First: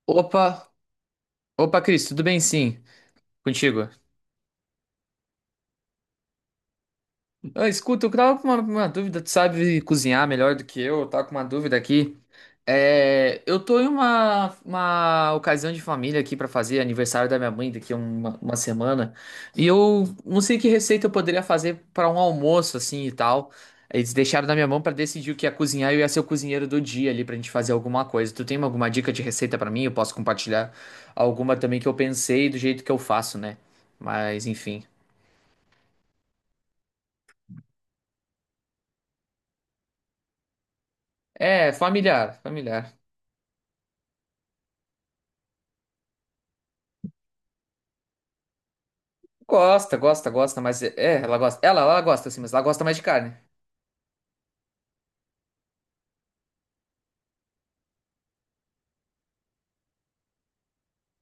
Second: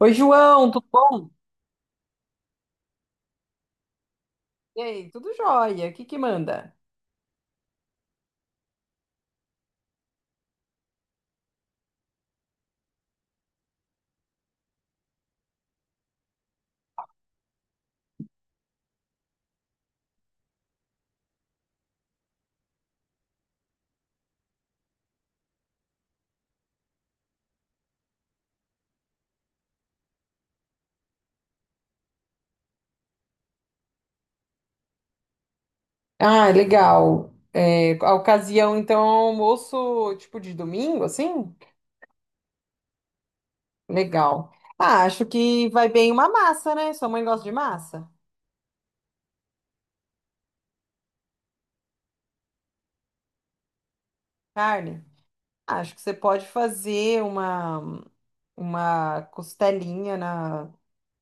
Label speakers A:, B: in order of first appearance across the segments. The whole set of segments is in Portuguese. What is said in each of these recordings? A: Oi, João,
B: Opa,
A: tudo bom?
B: opa, Cris, tudo bem sim? Contigo?
A: E aí, tudo jóia? O que que manda?
B: Ah, escuta, eu tava com uma dúvida, tu sabe cozinhar melhor do que eu tava com uma dúvida aqui. É, eu tô em uma ocasião de família aqui pra fazer aniversário da minha mãe daqui a uma semana. E eu não sei que receita eu poderia fazer pra um almoço assim e tal. Eles deixaram na minha mão pra decidir o que ia cozinhar e eu ia ser o cozinheiro do dia ali pra gente fazer alguma coisa. Tu tem alguma dica de receita pra mim? Eu posso compartilhar alguma também que eu pensei do jeito que eu faço, né? Mas enfim.
A: Ah, legal. É, a ocasião, então, é um almoço tipo de domingo, assim?
B: É, familiar, familiar.
A: Legal. Ah, acho que vai bem uma massa, né? Sua mãe gosta de massa?
B: Gosta, gosta, gosta, mas é, ela gosta. Ela gosta assim, mas ela gosta mais de carne.
A: Carne? Ah, acho que você pode fazer uma costelinha na,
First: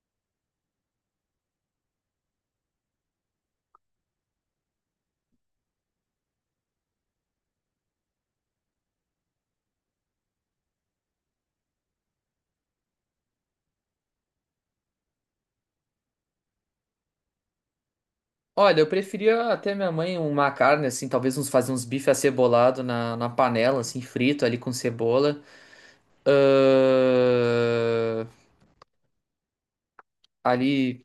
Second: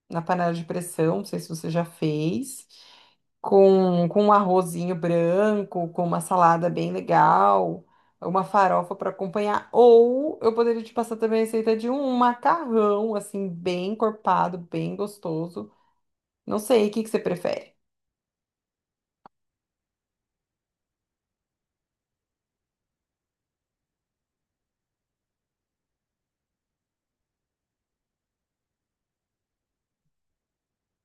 A: na panela de pressão, não sei se você já fez, com um arrozinho branco, com uma salada bem legal, uma farofa para acompanhar. Ou eu poderia te passar também a receita de um macarrão, assim, bem encorpado, bem gostoso. Não sei, o que que você prefere?
B: Olha, eu preferia até minha mãe uma carne, assim, talvez uns fazer uns bife acebolado na panela, assim, frito ali com cebola. Ahn, ali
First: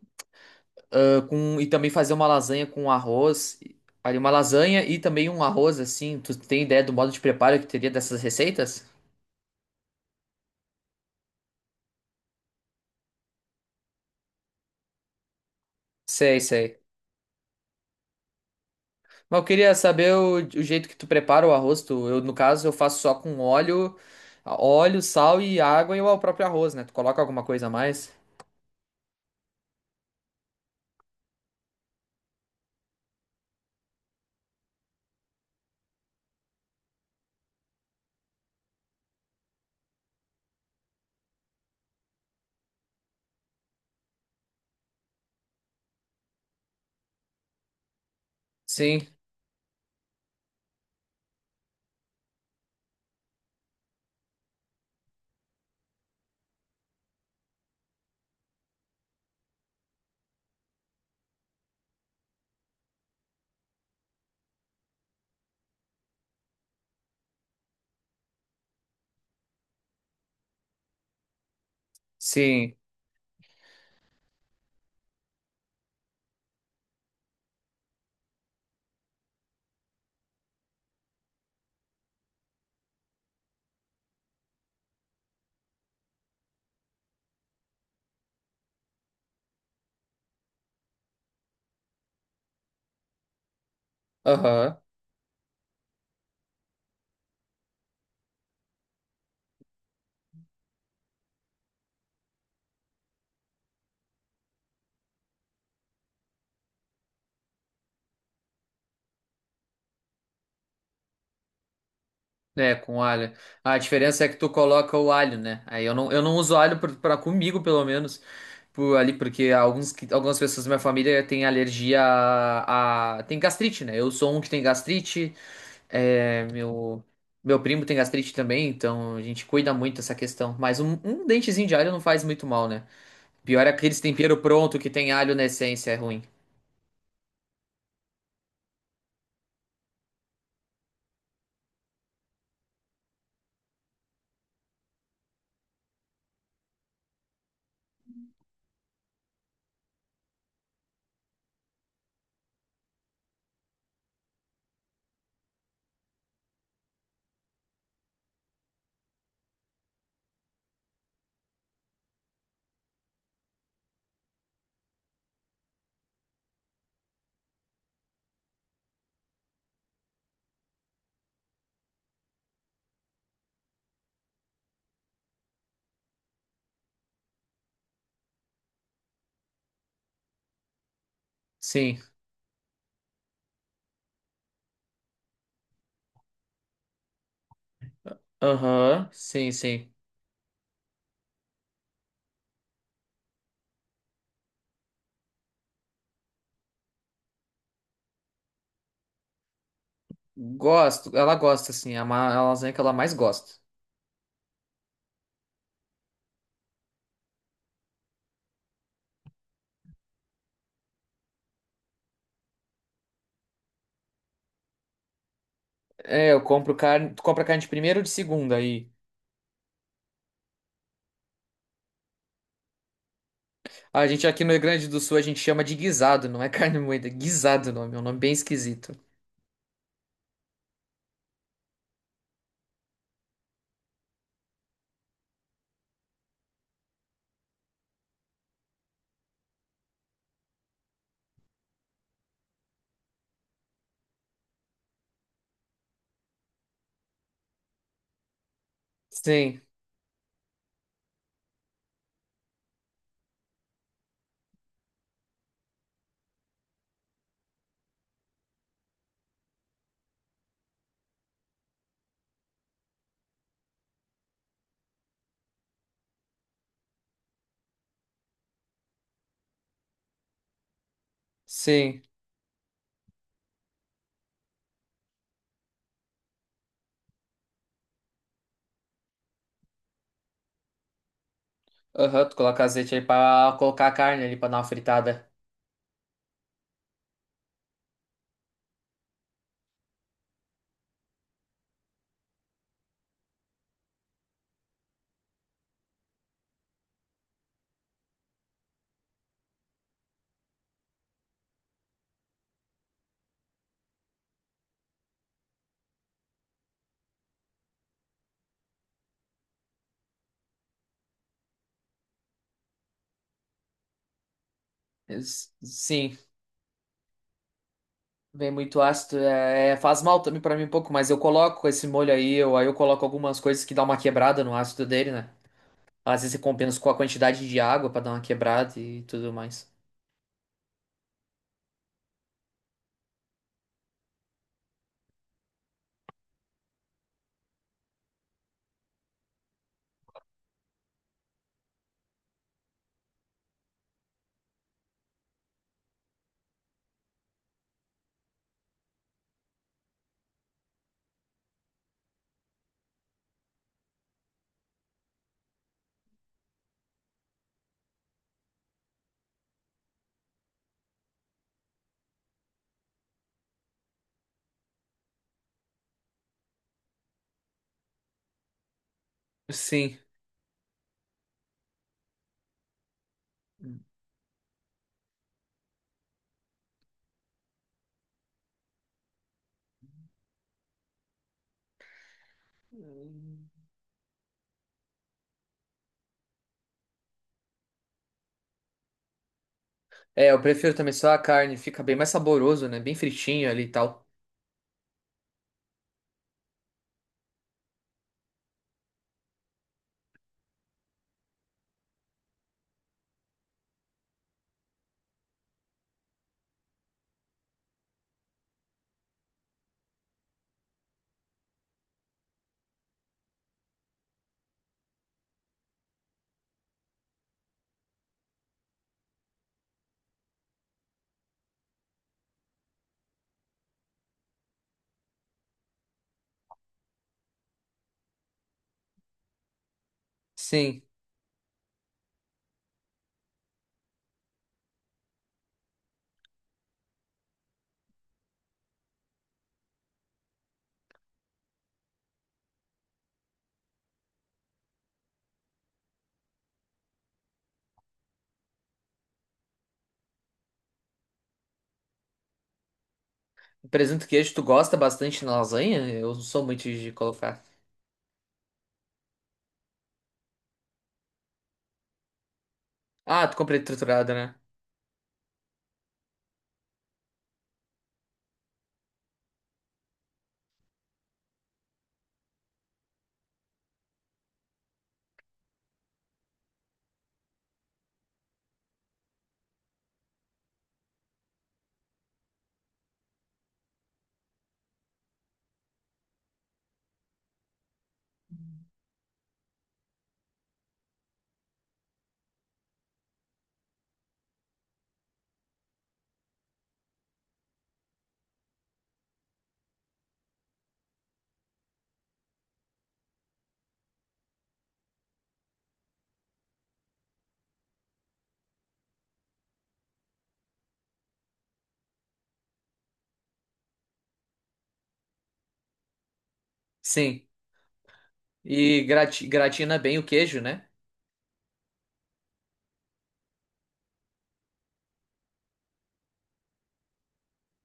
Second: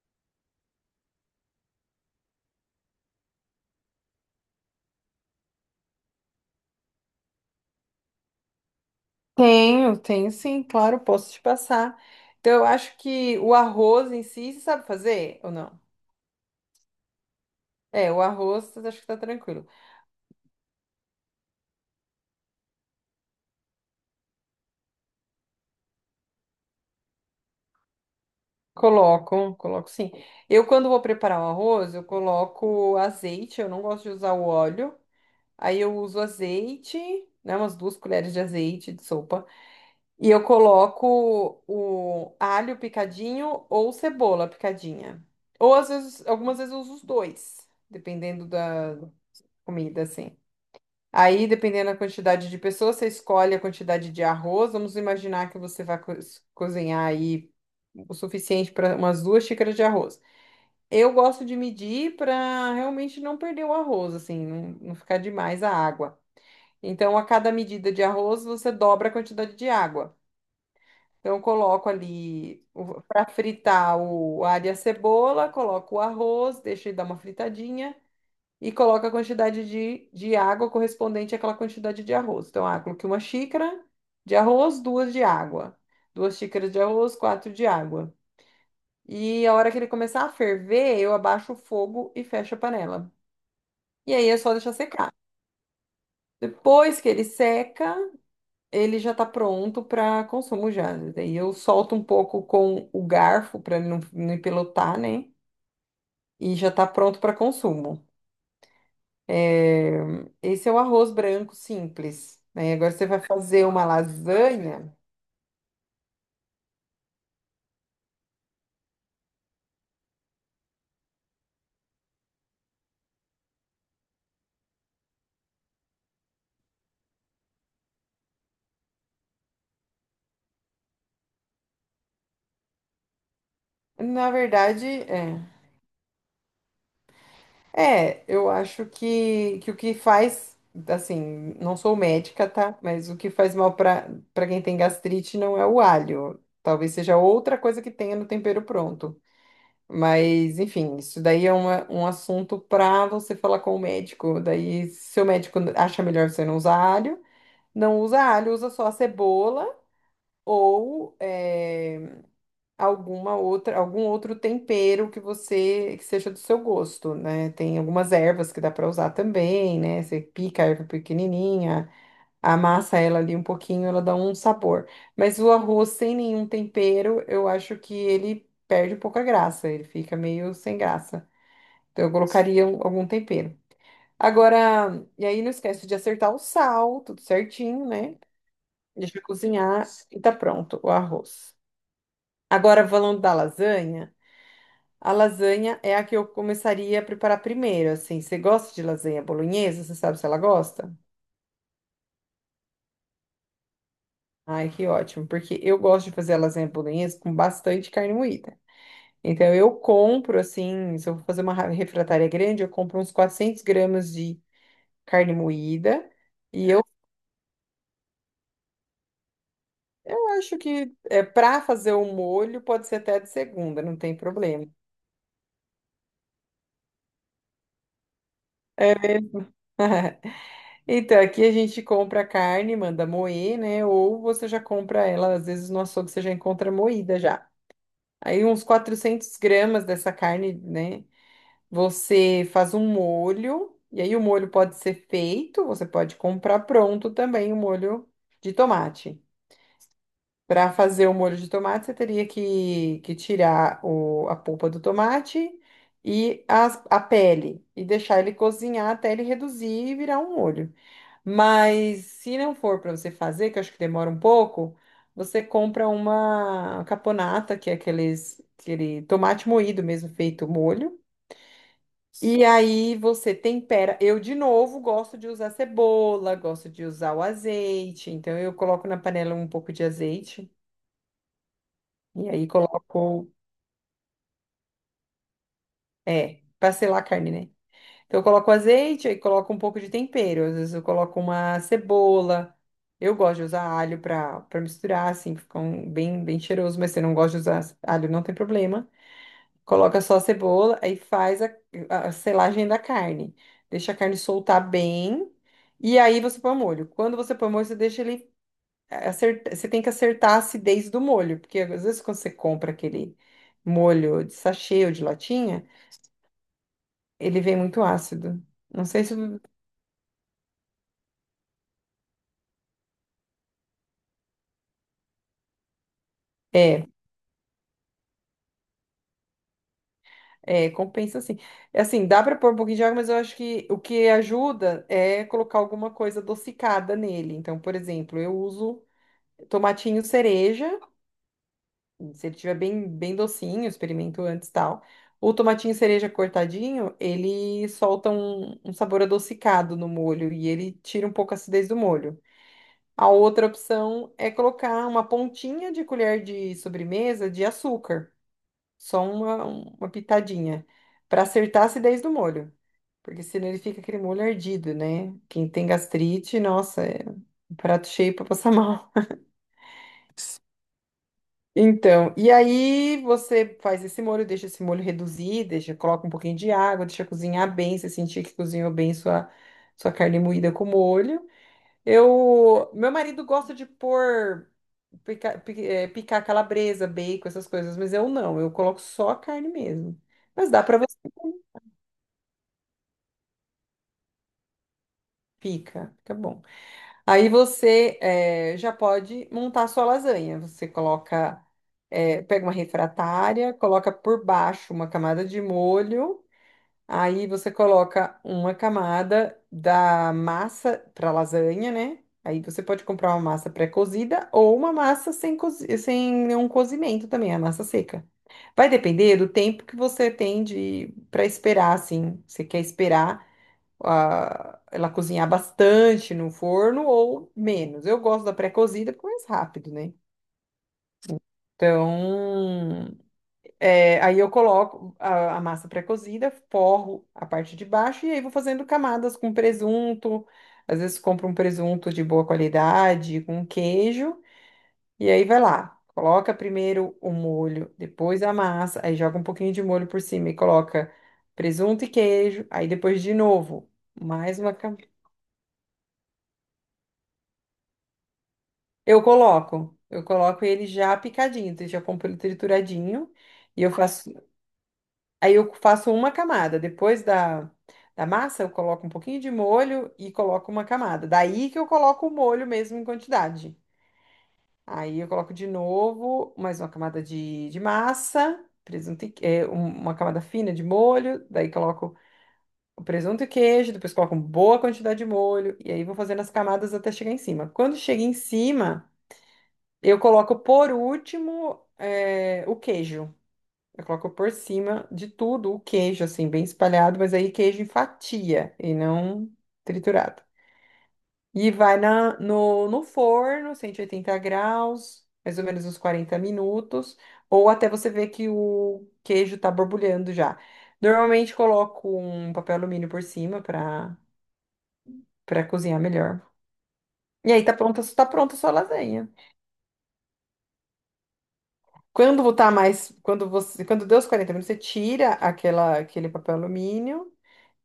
B: com. E também fazer uma lasanha com arroz. Ali, uma lasanha e também um arroz, assim. Tu tem ideia do modo de preparo que teria dessas receitas?
A: Tenho, tenho sim, claro, posso te passar. Então, eu acho que o arroz em si, você sabe fazer ou não?
B: Sei, sei.
A: É, o arroz, acho que tá
B: Mas eu
A: tranquilo.
B: queria saber o jeito que tu prepara o arroz. Tu, eu, no caso, eu faço só com óleo, sal e água e o próprio arroz, né? Tu coloca alguma coisa a mais?
A: Coloco, coloco sim. Eu, quando vou preparar o arroz, eu coloco azeite, eu não gosto de usar o óleo. Aí eu uso azeite, né, umas 2 colheres de azeite de sopa. E eu coloco o alho picadinho ou cebola picadinha. Ou às vezes, algumas vezes eu uso os dois, dependendo da
B: Sim,
A: comida, assim. Aí, dependendo da quantidade de pessoas, você escolhe a quantidade de arroz. Vamos imaginar que você vai cozinhar aí o suficiente para umas 2 xícaras de arroz. Eu gosto de medir para realmente não perder o arroz, assim, não ficar demais a água. Então, a cada medida de arroz, você dobra a quantidade de água. Então, eu coloco ali
B: sim.
A: para fritar o a alho e a cebola, coloco o arroz, deixo ele dar uma fritadinha e coloco a quantidade de água correspondente àquela quantidade de arroz. Então, ah, coloquei 1 xícara de arroz, duas de água. 2 xícaras de arroz, quatro de água. E a hora que ele começar a ferver, eu abaixo o fogo e fecho a panela. E aí é só deixar
B: Aham.
A: secar. Depois que ele seca, ele já tá pronto para consumo já. Daí eu solto um pouco com o garfo para ele não empelotar, né? E já tá pronto para consumo. É, esse é o arroz branco simples, né?
B: É,
A: Agora
B: com
A: você vai
B: alho.
A: fazer
B: A
A: uma
B: diferença é que tu
A: lasanha.
B: coloca o alho, né? Aí eu não uso alho pra comigo, pelo menos. Por, ali, porque algumas pessoas da minha família têm alergia tem gastrite, né? Eu sou um que tem gastrite. É, meu primo tem gastrite também, então a gente cuida muito dessa questão. Mas um dentezinho de alho não faz muito mal, né? Pior é aqueles
A: Na
B: tempero pronto
A: verdade,
B: que tem alho
A: é.
B: na essência, é ruim.
A: É, eu acho que o que faz, assim, não sou médica, tá? Mas o que faz mal para quem tem gastrite não é o alho. Talvez seja outra coisa que tenha no tempero pronto. Mas, enfim, isso daí é um assunto para você falar com o médico. Daí, se o médico acha melhor você não usar alho, não usa alho, usa só a cebola ou alguma outra, algum outro tempero que você que seja do seu gosto, né? Tem algumas ervas que dá para usar também, né? Você pica a erva pequenininha, amassa ela ali um pouquinho, ela dá um sabor. Mas o arroz sem nenhum tempero, eu acho que ele perde um pouco a graça, ele fica meio sem graça.
B: Sim.
A: Então eu colocaria algum tempero. Agora, e aí não esquece de acertar o sal, tudo certinho, né?
B: Aham.
A: Deixa
B: Sim,
A: cozinhar
B: sim.
A: e tá pronto o arroz. Agora, falando da lasanha, a lasanha é a que eu começaria a preparar primeiro, assim. Você gosta de lasanha bolonhesa? Você sabe se ela gosta?
B: Gosto. Ela gosta, assim. É uma, é a lasanha que ela mais gosta.
A: Ai, que ótimo, porque eu gosto de fazer a lasanha bolonhesa com bastante carne moída. Então eu compro, assim, se eu vou fazer uma refratária grande, eu compro uns 400 gramas de carne moída.
B: É, eu
A: E
B: compro
A: eu,
B: carne. Tu compra carne de primeira ou de segunda aí?
A: eu acho que é, para fazer o molho pode ser até de segunda, não
B: Ah, a
A: tem
B: gente aqui no Rio
A: problema.
B: Grande do Sul a gente chama de guisado, não é carne moída. Guisado o nome, é um nome bem esquisito.
A: Então, aqui a gente compra a carne, manda moer, né? Ou você já compra ela, às vezes no açougue você já encontra moída já. Aí uns 400 gramas dessa carne, né? Você faz um molho, e aí o molho pode ser feito, você pode comprar pronto também o molho de tomate.
B: Sim,
A: Para fazer o molho de tomate, você teria que tirar a polpa do tomate e a pele e deixar ele cozinhar até ele reduzir e virar um molho. Mas se não for para você fazer, que eu acho que demora um pouco, você compra uma caponata, que é aqueles, aquele tomate moído mesmo, feito molho.
B: sim.
A: E aí você tempera. Eu, de novo, gosto de usar cebola, gosto de usar o azeite. Então eu coloco na panela um pouco de azeite
B: Aham,
A: e
B: tu
A: aí
B: coloca azeite aí
A: coloco,
B: pra colocar a carne ali pra dar uma fritada.
A: é, para selar a carne, né? Então eu coloco azeite, aí coloco um pouco de tempero, às vezes eu coloco uma cebola. Eu gosto de usar alho para misturar, assim, fica um, bem, bem cheiroso, mas se você não gosta de usar alho, não tem problema. Coloca só a cebola, aí faz a selagem da carne. Deixa a carne soltar bem, e aí você põe o molho. Quando você põe o molho, você deixa ele acertar, você tem que acertar a acidez do molho, porque às vezes quando você compra aquele molho de sachê ou de latinha,
B: Sim,
A: ele vem muito ácido.
B: vem muito
A: Não sei se.
B: ácido. É, é, faz mal também pra mim um pouco, mas eu coloco esse molho aí eu coloco algumas coisas que dá uma quebrada no ácido dele, né? Às vezes eu compenso
A: É,
B: com a quantidade de água pra dar uma quebrada e tudo mais.
A: é, compensa assim. Assim, dá para pôr um pouquinho de água, mas eu acho que o que ajuda é colocar alguma coisa adocicada nele. Então, por exemplo, eu uso tomatinho cereja, se ele tiver bem, bem docinho, experimento antes e tal. O tomatinho cereja cortadinho, ele solta um sabor adocicado no molho e ele tira um pouco a acidez do molho. A outra opção é colocar uma pontinha de colher de sobremesa de açúcar. Só uma pitadinha. Para acertar a acidez do molho. Porque senão ele fica aquele molho ardido, né? Quem tem gastrite, nossa, é um prato cheio para passar mal.
B: Sim.
A: Então, e aí você faz esse molho, deixa esse molho reduzir, deixa, coloca um pouquinho de água, deixa cozinhar bem, você sentir que cozinhou bem sua carne moída com molho. Eu, meu marido gosta de pôr picar calabresa, bacon, essas coisas, mas eu não, eu coloco só a carne mesmo.
B: É, eu
A: Mas dá
B: prefiro
A: para
B: também
A: você
B: só a carne, fica bem mais saboroso, né? Bem fritinho ali e tal.
A: pica, fica bom. Aí você já pode montar a sua lasanha. Você coloca, pega uma refratária, coloca por baixo uma camada de molho. Aí você coloca uma camada da massa para lasanha, né? Aí você pode comprar uma massa pré-cozida ou uma massa sem, sem nenhum cozimento também, a massa seca. Vai depender do tempo que você tem de para esperar, assim. Você quer esperar ah, ela cozinhar bastante no forno ou menos. Eu gosto da pré-cozida porque é mais rápido, né?
B: Sim.
A: Então, é, aí eu coloco a massa pré-cozida, forro a parte de baixo e aí vou fazendo camadas com presunto. Às vezes compro um presunto de boa qualidade, com queijo, e aí vai lá. Coloca primeiro o molho, depois a massa, aí joga um pouquinho de molho por cima e coloca presunto e queijo, aí depois de novo,
B: Presunto e queijo,
A: mais
B: tu
A: uma
B: gosta
A: camada.
B: bastante na lasanha? Eu não sou muito de colocar.
A: Eu coloco ele já picadinho, então eu já compro ele trituradinho
B: Ah, tu
A: e
B: comprei
A: eu faço
B: triturado, né?
A: aí eu faço uma camada. Depois da, da massa, eu coloco um pouquinho de molho e coloco uma camada. Daí que eu coloco o molho mesmo em quantidade. Aí eu coloco de novo mais uma camada de massa, presunto e, é, uma camada fina de molho. Daí coloco o presunto e queijo. Depois coloco uma boa quantidade de molho. E aí vou fazendo as camadas até chegar em cima. Quando chega em cima, eu coloco por último, é, o queijo. Eu coloco por cima de tudo o queijo, assim, bem espalhado, mas aí queijo em fatia e não triturado. E vai na, no, no forno, 180 graus, mais ou menos uns 40 minutos, ou até você ver que o queijo tá borbulhando já. Normalmente coloco um papel alumínio por cima para cozinhar melhor.
B: Sim.
A: E aí tá pronta a sua
B: E
A: lasanha.
B: gratina bem o queijo, né?
A: Quando tá mais, quando você, quando deu os 40 minutos, você tira aquele papel alumínio.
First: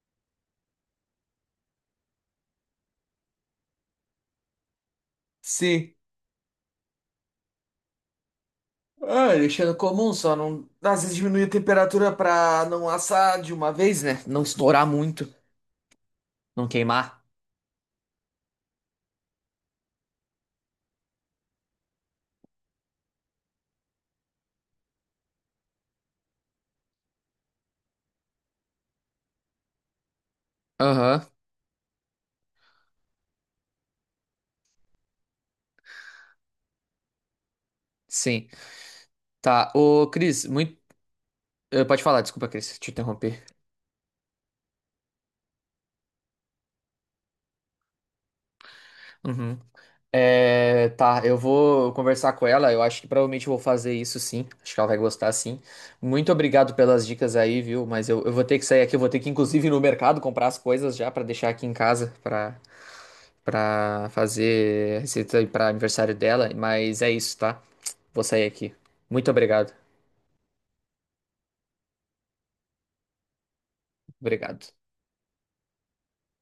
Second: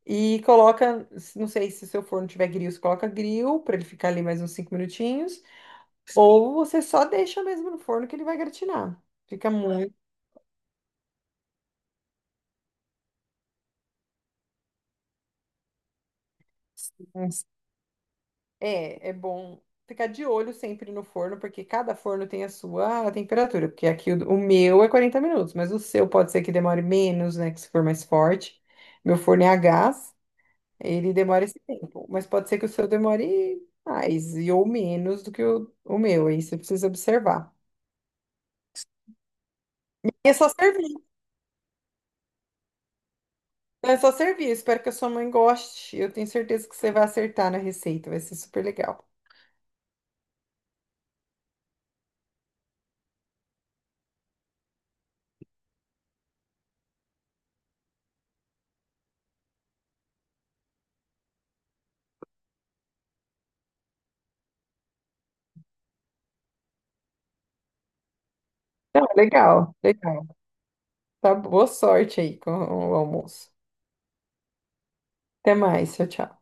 A: E coloca, não sei se o seu forno tiver grill, você coloca grill para ele ficar ali mais uns 5 minutinhos,
B: Sim.
A: ou você só deixa mesmo no forno que ele vai gratinar.
B: Ah,
A: Fica
B: deixando
A: muito.
B: comum, só não. Às vezes diminui a temperatura pra não assar de uma vez, né? Não estourar muito, não queimar.
A: É, é bom ficar de olho sempre no forno, porque cada forno tem a sua temperatura. Porque aqui o meu é 40 minutos, mas o seu pode ser que demore menos, né? Que se for mais forte. Meu forno é a gás, ele
B: Aham,
A: demora esse tempo, mas pode ser que o seu demore mais e ou menos do que o meu, aí você precisa observar.
B: sim. Tá, ô
A: É
B: Cris,
A: só
B: muito.
A: servir,
B: Pode falar, desculpa, Cris, te interromper.
A: é só servir. Espero que a sua mãe goste. Eu tenho certeza que você vai acertar na receita, vai ser super legal.
B: Uhum. É, tá, eu vou conversar com ela. Eu acho que provavelmente eu vou fazer isso sim. Acho que ela vai gostar sim. Muito obrigado pelas dicas aí, viu? Mas eu vou ter que sair aqui. Eu vou ter que, inclusive, ir no mercado comprar as coisas já pra deixar aqui em casa pra para fazer receita aí para aniversário dela. Mas é isso, tá? Vou sair aqui.
A: Não,
B: Muito obrigado.
A: legal, legal. Tá, boa sorte aí com o almoço.
B: Obrigado.
A: Até mais, tchau, tchau.